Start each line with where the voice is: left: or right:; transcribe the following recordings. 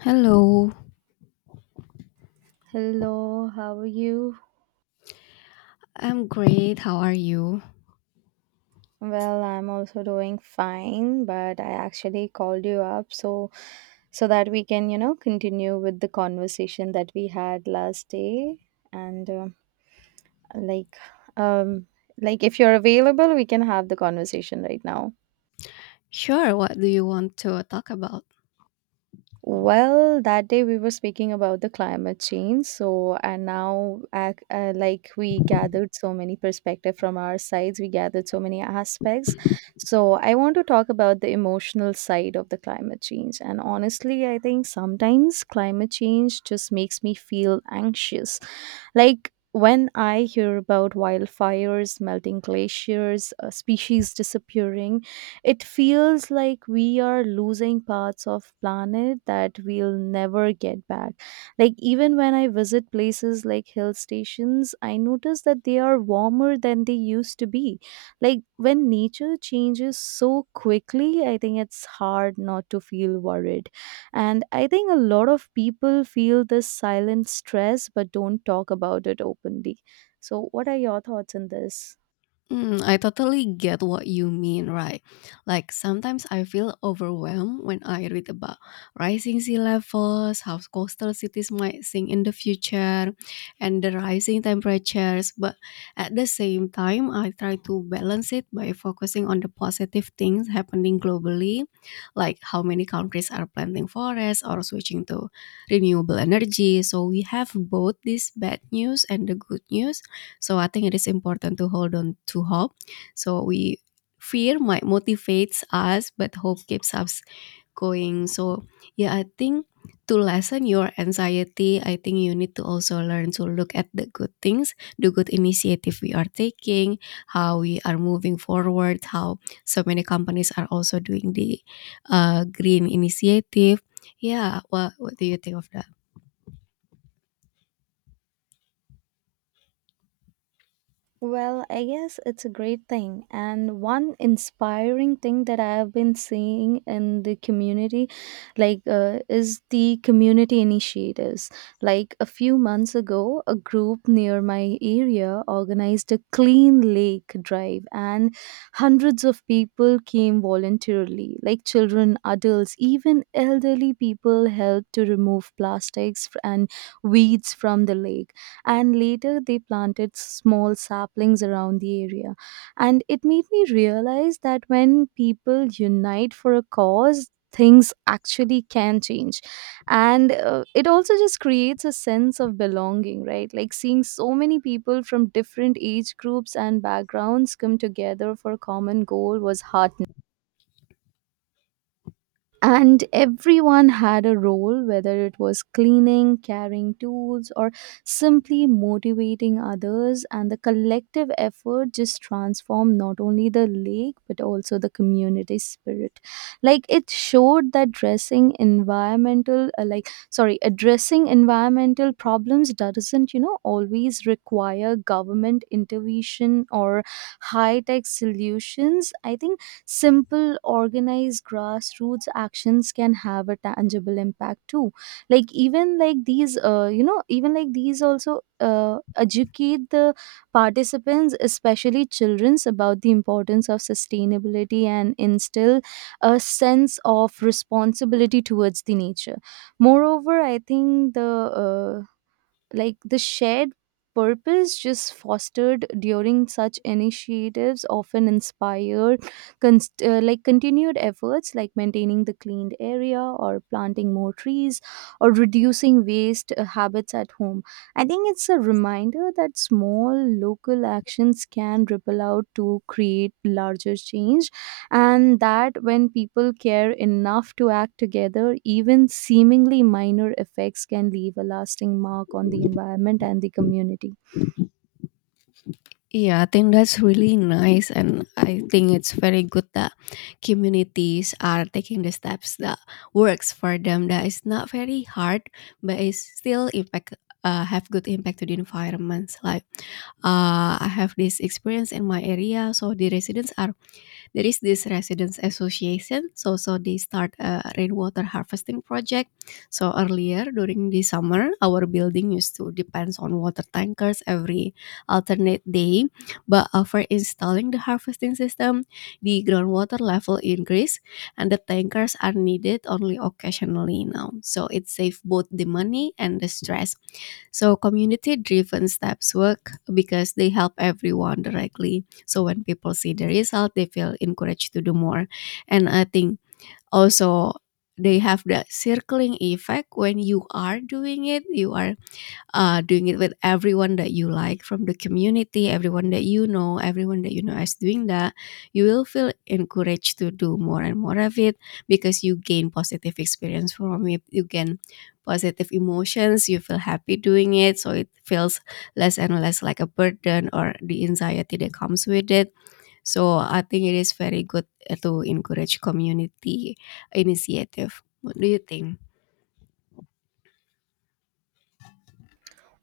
left: Hello,
right: Hello, how are you?
left: I'm great. How are you?
right: Well, I'm also doing fine, but I actually called you up so that we can continue with the conversation that we had last day and like um if you're available, we can have the conversation right now.
left: Sure, what do you want to talk about?
right: Well, that day we were speaking about the climate change. So, and now, we gathered so many perspective from our sides, we gathered so many aspects. So, I want to talk about the emotional side of the climate change. And honestly, I think sometimes climate change just makes me feel anxious. Like when I hear about wildfires, melting glaciers, species disappearing, it feels like we are losing parts of planet that we'll never get back. Like even when I visit places like hill stations, I notice that they are warmer than they used to be. Like when nature changes so quickly, I think it's hard not to feel worried. And I think a lot of people feel this silent stress but don't talk about it openly. So, what are your thoughts on this?
left: Mm, I totally get what you mean, right? Like sometimes I feel overwhelmed when I read about rising sea levels, how coastal cities might sink in the future, and the rising temperatures. But at the same time, I try to balance it by focusing on the positive things happening globally, like how many countries are planting forests or switching to renewable energy. So we have both this bad news and the good news, so I think it is important to hold on to hope. So we fear might motivates us, but hope keeps us going. So yeah, I think to lessen your anxiety, I think you need to also learn to look at the good things, the good initiative we are taking, how we are moving forward, how so many companies are also doing the green initiative. Yeah, what do you think of that?
right: Well, I guess it's a great thing. And one inspiring thing that I have been seeing in the community, is the community initiatives. Like, a few months ago, a group near my area organized a clean lake drive, and hundreds of people came voluntarily, like children, adults, even elderly people helped to remove plastics and weeds from the lake, and later they planted small saplings around the area. And it made me realize that when people unite for a cause, things actually can change. And it also just creates a sense of belonging, right? Like seeing so many people from different age groups and backgrounds come together for a common goal was heart, and everyone had a role, whether it was cleaning, carrying tools, or simply motivating others. And the collective effort just transformed not only the lake but also the community spirit. Like, it showed that dressing environmental like sorry addressing environmental problems doesn't always require government intervention or high tech solutions. I think simple organized grassroots actions can have a tangible impact too. Like, even like these, even like these also educate the participants, especially children's, about the importance of sustainability and instill a sense of responsibility towards the nature. Moreover, I think uh, the shared purpose just fostered during such initiatives often inspire continued efforts, like maintaining the cleaned area or planting more trees, or reducing waste habits at home. I think it's a reminder that small local actions can ripple out to create larger change, and that when people care enough to act together, even seemingly minor effects can leave a lasting mark on the environment and the community.
left: Yeah, I think that's really nice, and I think it's very good that communities are taking the steps that works for them. That is not very hard, but it's still impact have good impact to the environment. Like I have this experience in my area, so there is this residents association, so they start a rainwater harvesting project, so earlier during the summer our building used to depends on water tankers every alternate day, but after installing the harvesting system the groundwater level increase and the tankers are needed only occasionally now, so it saves both the money and the stress. So community driven steps work because they help everyone directly. So when people see the result, they feel encouraged to do more. And I think also they have that circling effect. When you are doing it, you are doing it with everyone that you like from the community, everyone that you know, everyone that you know is doing that, you will feel encouraged to do more and more of it, because you gain positive experience from it. You gain positive emotions. You feel happy doing it. So it feels less and less like a burden or the anxiety that comes with it. So I think it is very good to encourage community initiative. What do you think?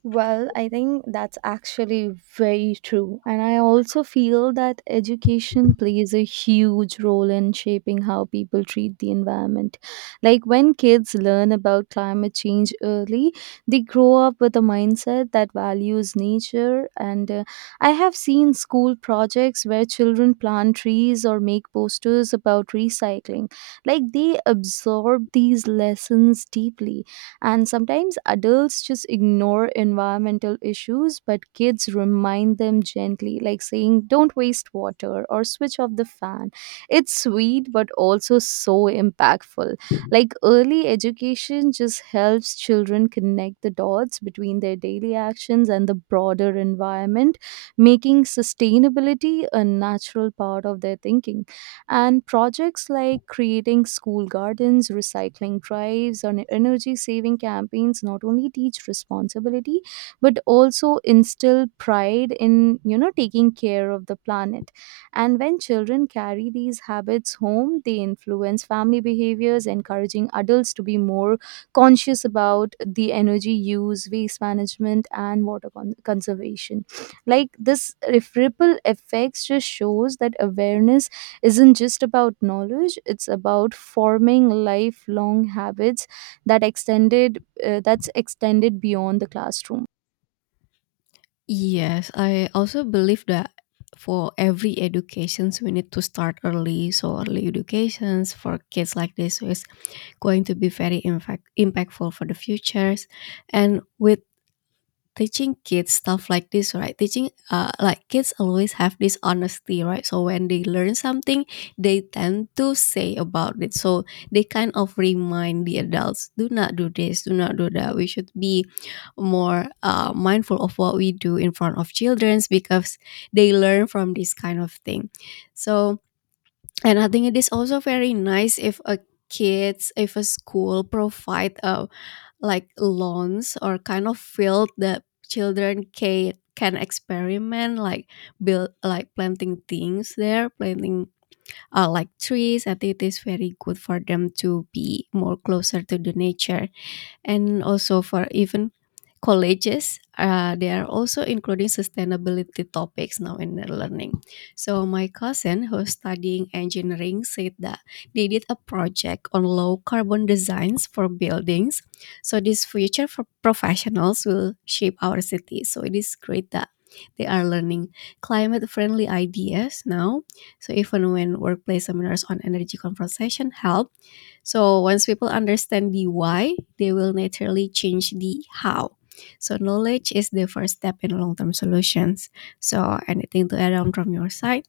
right: Well, I think that's actually very true. And I also feel that education plays a huge role in shaping how people treat the environment. Like when kids learn about climate change early, they grow up with a mindset that values nature. And I have seen school projects where children plant trees or make posters about recycling. Like, they absorb these lessons deeply, and sometimes adults just ignore environmental issues, but kids remind them gently, like saying, don't waste water or switch off the fan. It's sweet, but also so impactful. Like, early education just helps children connect the dots between their daily actions and the broader environment, making sustainability a natural part of their thinking. And projects like creating school gardens, recycling drives, or energy saving campaigns not only teach responsibility but also instill pride in, taking care of the planet. And when children carry these habits home, they influence family behaviors, encouraging adults to be more conscious about the energy use, waste management, and water conservation. Like this ripple effects just shows that awareness isn't just about knowledge. It's about forming lifelong habits that's extended beyond the classroom.
left: Yes, I also believe that for every educations we need to start early. So early educations for kids like this is going to be very impactful for the futures. And with teaching kids stuff like this, right, teaching like kids always have this honesty, right, so when they learn something they tend to say about it, so they kind of remind the adults, do not do this, do not do that. We should be more mindful of what we do in front of children because they learn from this kind of thing. So and I think it is also very nice if a kids if a school provide a like lawns or kind of field that children can experiment, like build, like planting things there, planting like trees. I think it is very good for them to be more closer to the nature. And also for even colleges, they are also including sustainability topics now in their learning. So my cousin who's studying engineering said that they did a project on low carbon designs for buildings, so these future for professionals will shape our city, so it is great that they are learning climate friendly ideas now. So even when workplace seminars on energy conversation help, so once people understand the why, they will naturally change the how. So knowledge is the first step in long-term solutions. So anything to add on from your side?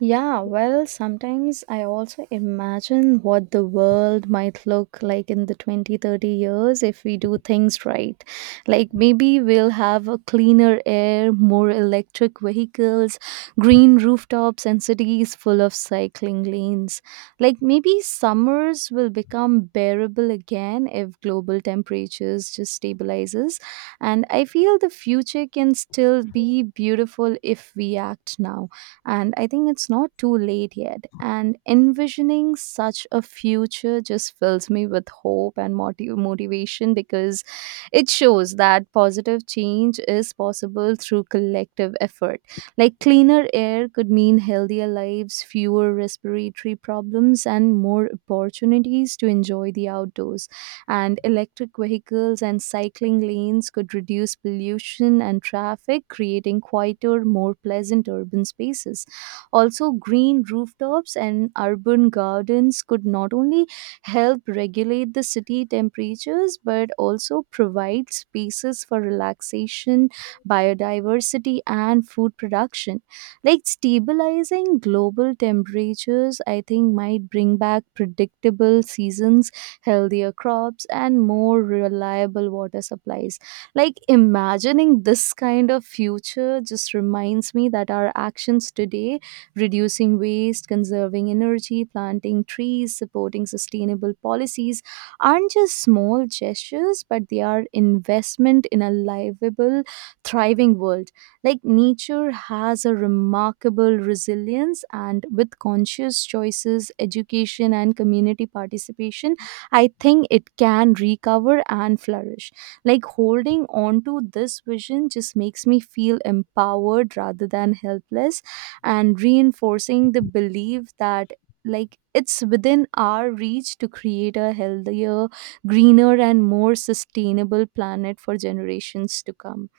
right: Yeah, well, sometimes I also imagine what the world might look like in the 2030 if we do things right. Like maybe we'll have a cleaner air, more electric vehicles, green rooftops, and cities full of cycling lanes. Like maybe summers will become bearable again if global temperatures just stabilizes. And I feel the future can still be beautiful if we act now. And I think it's not too late yet. And envisioning such a future just fills me with hope and motivation, because it shows that positive change is possible through collective effort. Like cleaner air could mean healthier lives, fewer respiratory problems, and more opportunities to enjoy the outdoors. And electric vehicles and cycling lanes could reduce pollution and traffic, creating quieter, more pleasant urban spaces. Also, green rooftops and urban gardens could not only help regulate the city temperatures but also provide spaces for relaxation, biodiversity, and food production. Like stabilizing global temperatures, I think, might bring back predictable seasons, healthier crops, and more reliable water supplies. Like imagining this kind of future just reminds me that our actions today, reducing waste, conserving energy, planting trees, supporting sustainable policies, aren't just small gestures, but they are investment in a livable, thriving world. Like nature has a remarkable resilience, and with conscious choices, education, and community participation, I think it can recover and flourish. Like holding on to this vision just makes me feel empowered rather than helpless, and reinforcing the belief that, like, it's within our reach to create a healthier, greener, and more sustainable planet for generations to come.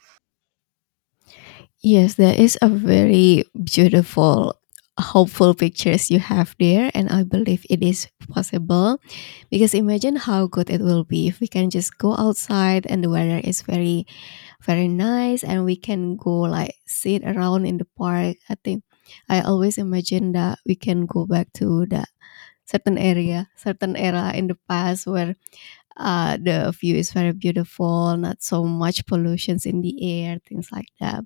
left: Yes, there is a very beautiful, hopeful pictures you have there, and I believe it is possible, because imagine how good it will be if we can just go outside and the weather is very very nice and we can go like sit around in the park. I think I always imagine that we can go back to that certain area, certain era in the past where the view is very beautiful, not so much pollutions in the air, things like that.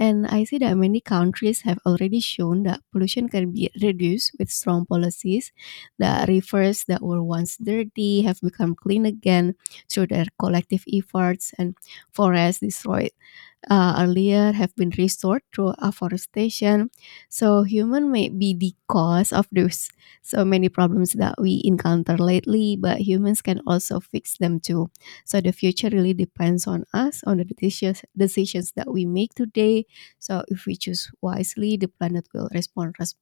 left: And I see that many countries have already shown that pollution can be reduced with strong policies. The rivers that were once dirty have become clean again through their collective efforts, and forests destroyed earlier have been restored through afforestation. So human may be the cause of those so many problems that we encounter lately, but humans can also fix them too. So the future really depends on us, on the decisions that we make today. So if we choose wisely, the planet will respond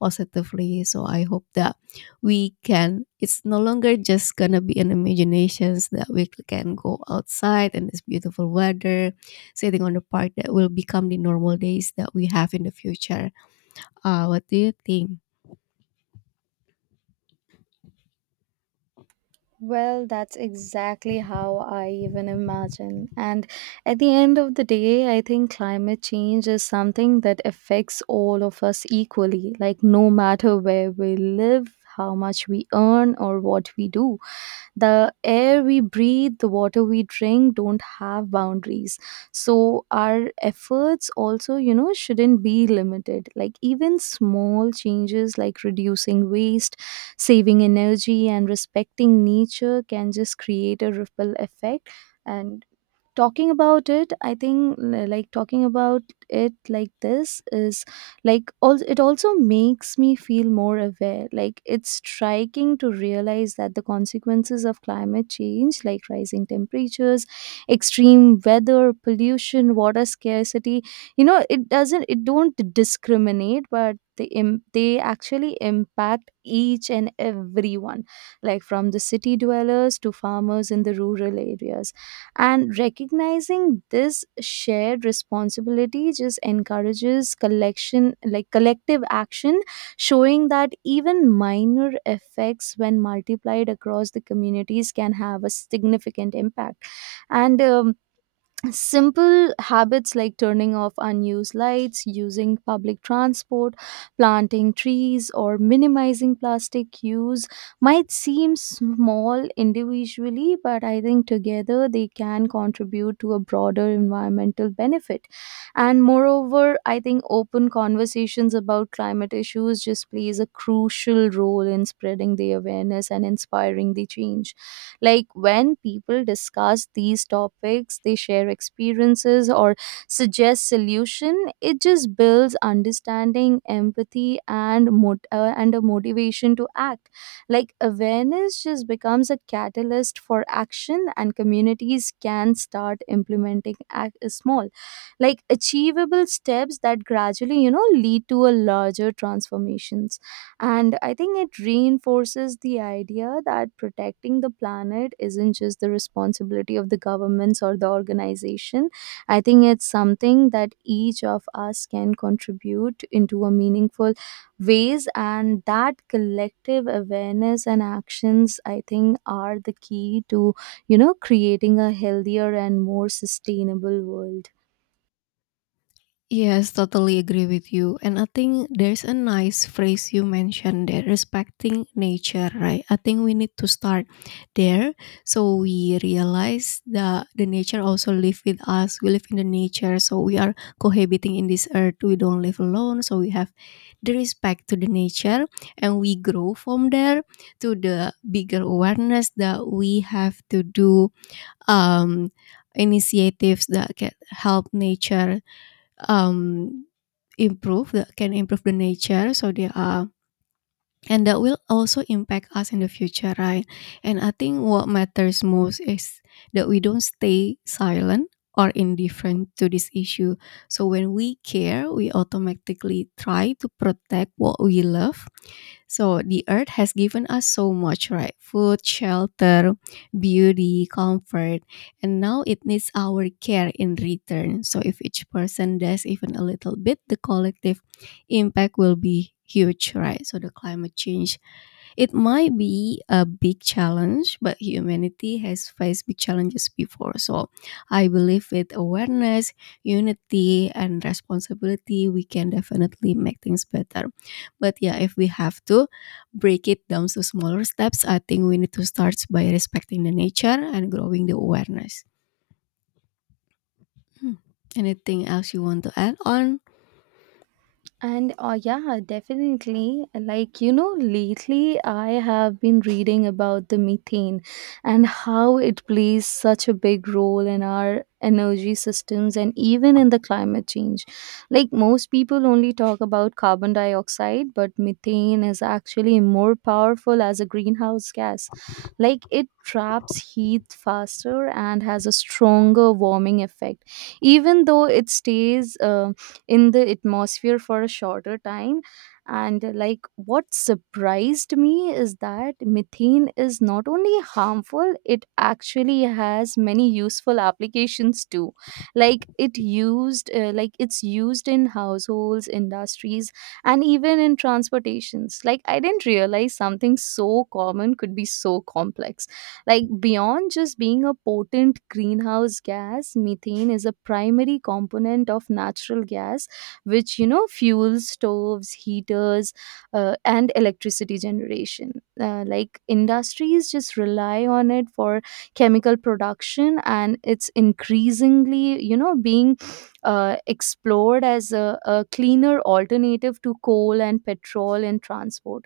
left: positively. So I hope that we can, it's no longer just gonna be an imaginations that we can go outside in this beautiful weather, sitting on the park, that will become the normal days that we have in the future. What do you think?
right: Well, that's exactly how I even imagine. And at the end of the day, I think climate change is something that affects all of us equally, like no matter where we live, how much we earn, or what we do. The air we breathe, the water we drink, don't have boundaries, so our efforts also shouldn't be limited. Like, even small changes like reducing waste, saving energy, and respecting nature can just create a ripple effect. And talking about it, I think, like talking about it like this is, like, all, it also makes me feel more aware. Like it's striking to realize that the consequences of climate change, like rising temperatures, extreme weather, pollution, water scarcity, it don't discriminate, but they actually impact each and everyone, like from the city dwellers to farmers in the rural areas. And recognizing this shared responsibility just encourages collection, like collective action, showing that even minor effects, when multiplied across the communities, can have a significant impact. And simple habits like turning off unused lights, using public transport, planting trees, or minimizing plastic use might seem small individually, but I think together they can contribute to a broader environmental benefit. And moreover, I think open conversations about climate issues just plays a crucial role in spreading the awareness and inspiring the change, like when people discuss these topics, they share experiences or suggest solution. It just builds understanding, empathy, and a motivation to act. Like awareness just becomes a catalyst for action, and communities can start implementing act small, like achievable steps that gradually lead to a larger transformations. And I think it reinforces the idea that protecting the planet isn't just the responsibility of the governments or the organization. I think it's something that each of us can contribute into a meaningful ways, and that collective awareness and actions, I think, are the key to creating a healthier and more sustainable world.
left: Yes, totally agree with you. And I think there's a nice phrase you mentioned there, respecting nature, right? I think we need to start there, so we realize that the nature also live with us. We live in the nature, so we are cohabiting in this earth. We don't live alone, so we have the respect to the nature, and we grow from there to the bigger awareness that we have to do um initiatives that can help nature, um, improve can improve the nature, so they are and that will also impact us in the future, right? And I think what matters most is that we don't stay silent or indifferent to this issue. So when we care, we automatically try to protect what we love. So the earth has given us so much, right? Food, shelter, beauty, comfort, and now it needs our care in return. So if each person does even a little bit, the collective impact will be huge, right? So the climate change, it might be a big challenge, but humanity has faced big challenges before. So I believe with awareness, unity, and responsibility, we can definitely make things better. But yeah, if we have to break it down to smaller steps, I think we need to start by respecting the nature and growing the awareness. Hmm. Anything else you want to add on?
right: And yeah, definitely. Like, lately I have been reading about the methane and how it plays such a big role in our energy systems and even in the climate change. Like, most people only talk about carbon dioxide, but methane is actually more powerful as a greenhouse gas. Like, it traps heat faster and has a stronger warming effect, even though it stays in the atmosphere for a shorter time. And like what surprised me is that methane is not only harmful, it actually has many useful applications too. Like it's used in households, industries, and even in transportations. Like, I didn't realize something so common could be so complex. Like, beyond just being a potent greenhouse gas, methane is a primary component of natural gas, which fuels stoves, heaters, and electricity generation. Like industries just rely on it for chemical production, and it's increasingly being explored as a cleaner alternative to coal and petrol in transport.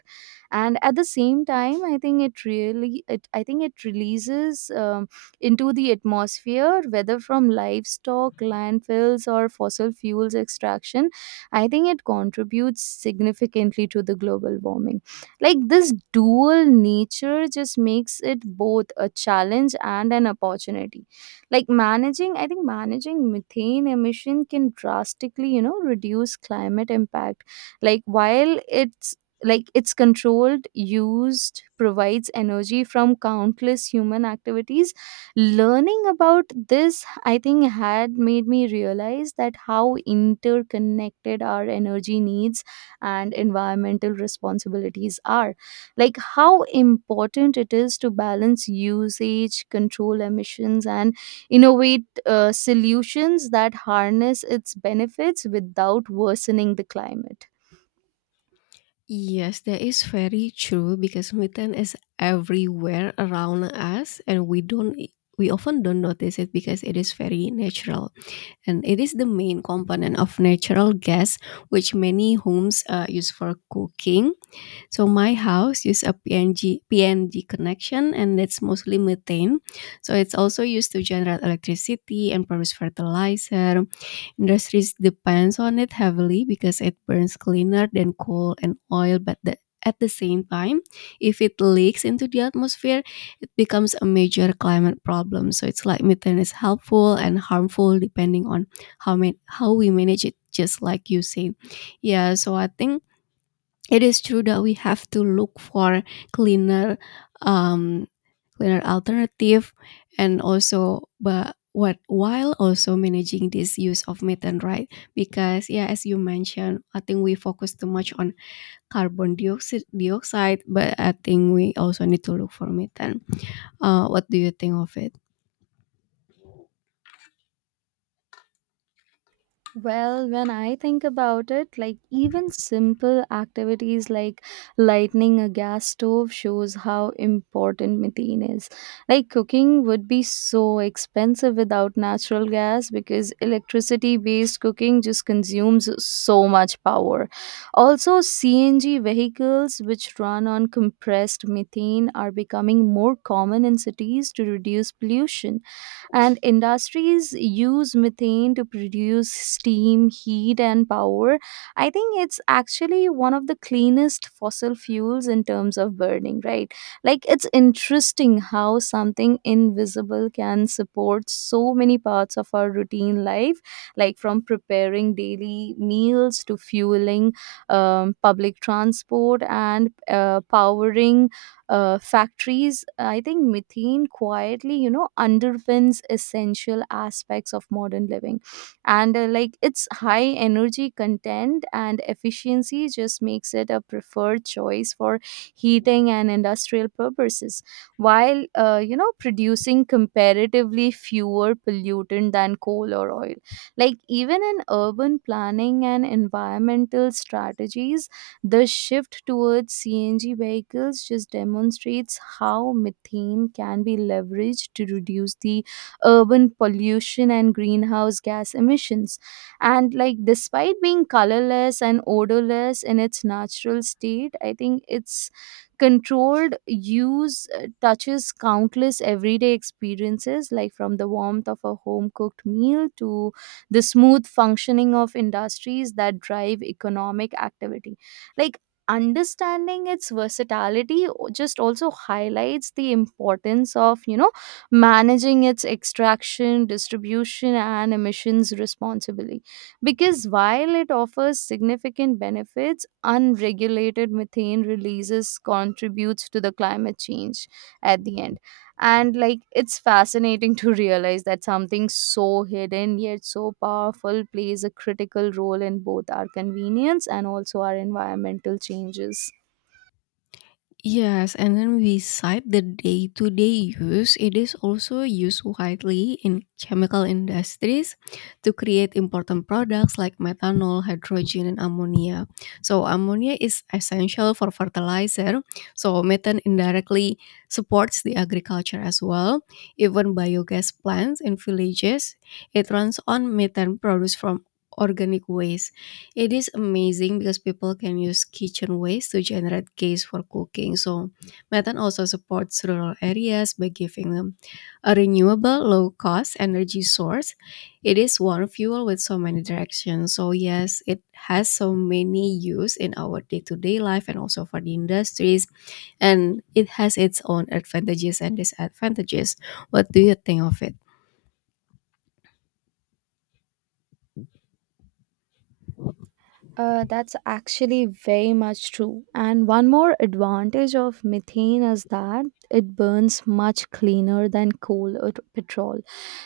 right: And at the same time, I think it really I think it releases into the atmosphere, whether from livestock, landfills, or fossil fuels extraction. I think it contributes significantly to the global warming. Like, this dual nature just makes it both a challenge and an opportunity. Like managing, I think, managing methane emission can drastically reduce climate impact. like while it's like, it's controlled used provides energy from countless human activities. Learning about this, I think, had made me realize that how interconnected our energy needs and environmental responsibilities are, like how important it is to balance usage, control emissions, and innovate solutions that harness its benefits without worsening the climate.
left: Yes, that is very true, because methane is everywhere around us and we often don't notice it because it is very natural, and it is the main component of natural gas, which many homes use for cooking. So my house use a PNG connection and that's mostly methane. So it's also used to generate electricity and produce fertilizer. Industries depends on it heavily because it burns cleaner than coal and oil, but the, at the same time, if it leaks into the atmosphere, it becomes a major climate problem. So it's like methane is helpful and harmful depending on how we manage it. Just like you said, yeah. So I think it is true that we have to look for cleaner, um, cleaner alternative, and also, but what, while also managing this use of methane, right? Because yeah, as you mentioned, I think we focus too much on carbon dioxide, but I think we also need to look for methane. What do you think of it?
right: Well, when I think about it, like, even simple activities like lighting a gas stove shows how important methane is. Like, cooking would be so expensive without natural gas because electricity based cooking just consumes so much power. Also, CNG vehicles which run on compressed methane are becoming more common in cities to reduce pollution, and industries use methane to produce steam, heat, and power. I think it's actually one of the cleanest fossil fuels in terms of burning, right? Like, it's interesting how something invisible can support so many parts of our routine life, like from preparing daily meals to fueling public transport, and powering factories. I think methane quietly underpins essential aspects of modern living. And like, its high energy content and efficiency just makes it a preferred choice for heating and industrial purposes, while producing comparatively fewer pollutant than coal or oil. Like, even in urban planning and environmental strategies, the shift towards CNG vehicles just demonstrates how methane can be leveraged to reduce the urban pollution and greenhouse gas emissions. And like, despite being colorless and odorless in its natural state, I think its controlled use touches countless everyday experiences, like from the warmth of a home cooked meal to the smooth functioning of industries that drive economic activity. Like understanding its versatility just also highlights the importance of, you know, managing its extraction, distribution, and emissions responsibly. Because while it offers significant benefits, unregulated methane releases contributes to the climate change at the end. And like, it's fascinating to realize that something so hidden yet so powerful plays a critical role in both our convenience and also our environmental changes.
left: Yes, and then beside the day-to-day use, it is also used widely in chemical industries to create important products like methanol, hydrogen, and ammonia. So ammonia is essential for fertilizer. So methane indirectly supports the agriculture as well. Even biogas plants in villages, it runs on methane produced from organic waste. It is amazing because people can use kitchen waste to generate gas for cooking. So Metan also supports rural areas by giving them a renewable, low cost energy source. It is one fuel with so many directions. So, yes, it has so many use in our day to day life and also for the industries. And it has its own advantages and disadvantages. What do you think of it?
right: That's actually very much true. And one more advantage of methane is that it burns much cleaner than coal or petrol.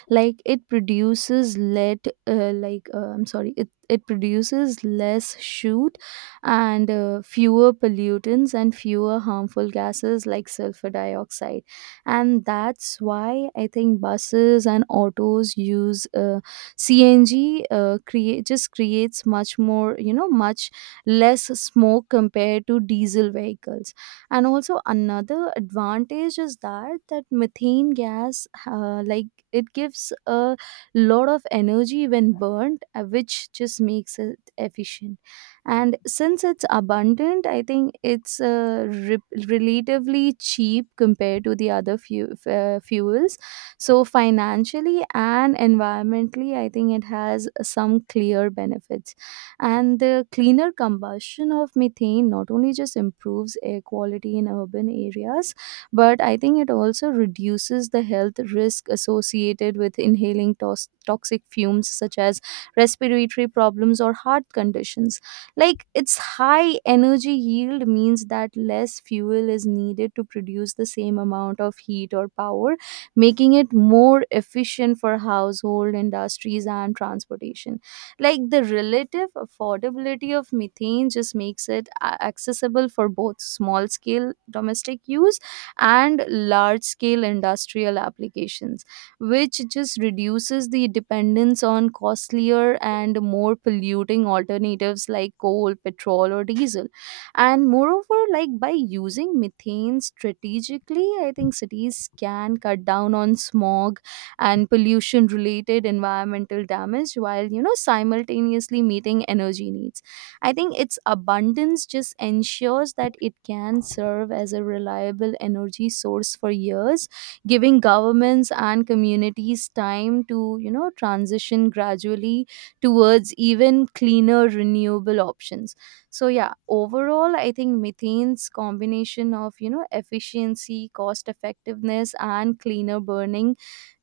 right: Like, it produces lead, I'm sorry, it produces less shoot and fewer pollutants and fewer harmful gases like sulfur dioxide. And that's why I think buses and autos use. CNG, create just creates much more, much less smoke compared to diesel vehicles. And also another advantage is that methane gas, like, it gives a lot of energy when burnt, which just makes it efficient. And since it's abundant, I think it's relatively cheap compared to the other fuels. So financially and environmentally, I think it has some clear benefits. And the cleaner combustion of methane not only just improves air quality in urban areas, but I think it also reduces the health risk associated with inhaling toxic fumes such as respiratory problems or heart conditions. Like, its high energy yield means that less fuel is needed to produce the same amount of heat or power, making it more efficient for household industries and transportation. Like, the relative affordability of methane just makes it accessible for both small scale domestic use and large scale industrial applications, which just reduces the dependence on costlier and more polluting alternatives like coal, petrol, or diesel. And moreover, like by using methane strategically, I think cities can cut down on smog and pollution related environmental damage, while simultaneously meeting energy needs. I think its abundance just ensures that it can serve as a reliable energy source for years, giving governments and communities time to transition gradually towards even cleaner renewable options. So yeah, overall, I think methane's combination of efficiency, cost effectiveness, and cleaner burning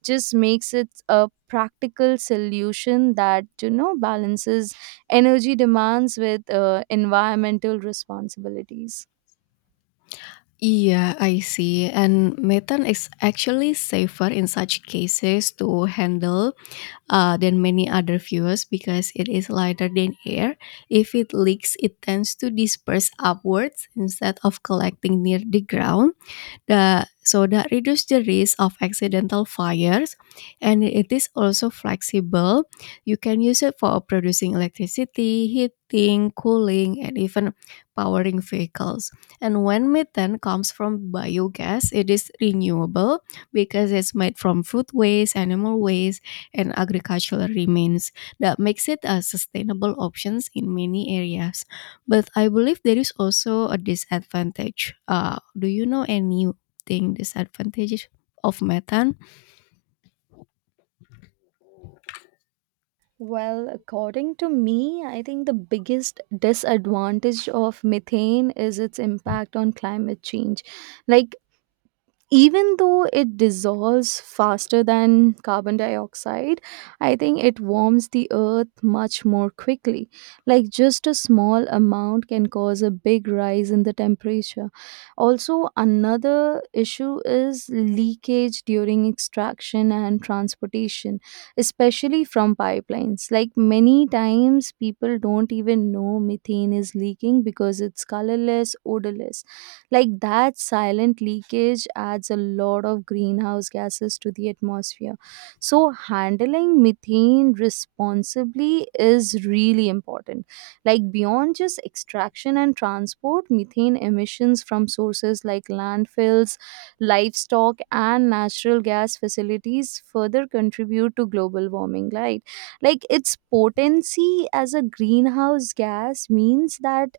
right: just makes it a practical solution that balances energy demands with environmental responsibilities.
left: Yeah, I see. And methane is actually safer in such cases to handle than many other fuels because it is lighter than air. If it leaks, it tends to disperse upwards instead of collecting near the ground. The, so that reduces the risk of accidental fires, and it is also flexible. You can use it for producing electricity, heating, cooling, and even powering vehicles. And when methane comes from biogas, it is renewable because it's made from food waste, animal waste, and agricultural remains. That makes it a sustainable option in many areas. But I believe there is also a disadvantage. Do you know any, think disadvantages of methane?
right: Well, according to me, I think the biggest disadvantage of methane is its impact on climate change. Like, even though it dissolves faster than carbon dioxide, I think it warms the earth much more quickly. Like, just a small amount can cause a big rise in the temperature. Also, another issue is leakage during extraction and transportation, especially from pipelines. Like, many times people don't even know methane is leaking because it's colorless, odorless. Like that silent leakage adds a lot of greenhouse gases to the atmosphere. So, handling methane responsibly is really important. Like, beyond just extraction and transport, methane emissions from sources like landfills, livestock, and natural gas facilities further contribute to global warming, right? Like, its potency as a greenhouse gas means that,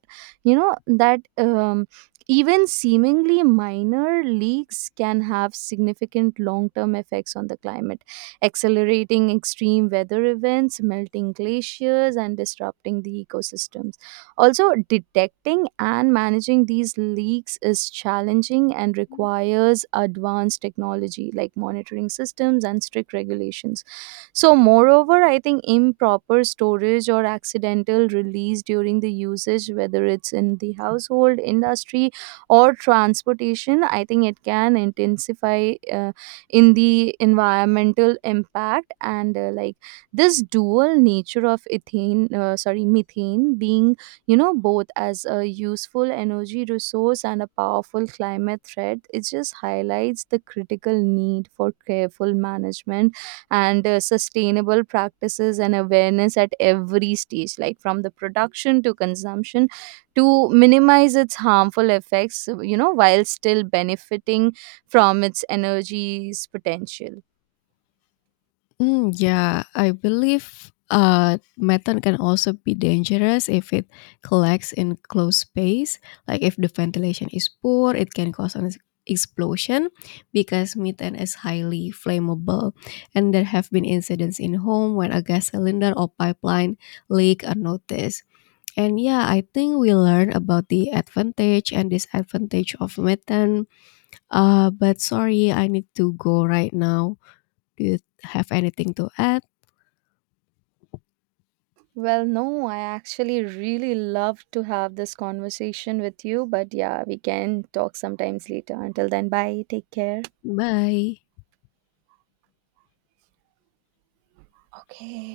right: you know, that. Um, even seemingly minor leaks can have significant long term effects on the climate, accelerating extreme weather events, melting glaciers, and disrupting the ecosystems. Also, detecting and managing these leaks is challenging and requires advanced technology like monitoring systems and strict regulations. So, moreover, I think improper storage or accidental release during the usage, whether it's in the household, industry, or transportation, I think it can intensify in the environmental impact. And like, this dual nature of ethane sorry methane being, both as a useful energy resource and a powerful climate threat, it just highlights the critical need for careful management and sustainable practices and awareness at every stage, like from the production to consumption, to minimize its harmful effects, while still benefiting from its energy's potential.
left: Mm, yeah, I believe methane can also be dangerous if it collects in closed space. Like if the ventilation is poor, it can cause an explosion because methane is highly flammable. And there have been incidents in home when a gas cylinder or pipeline leak unnoticed. And yeah, I think we learn about the advantage and disadvantage of methane. But sorry, I need to go right now. Do you have anything to add?
right: Well, no, I actually really love to have this conversation with you, but yeah, we can talk sometimes later. Until then, bye. Take care.
left: Bye.
right: Okay,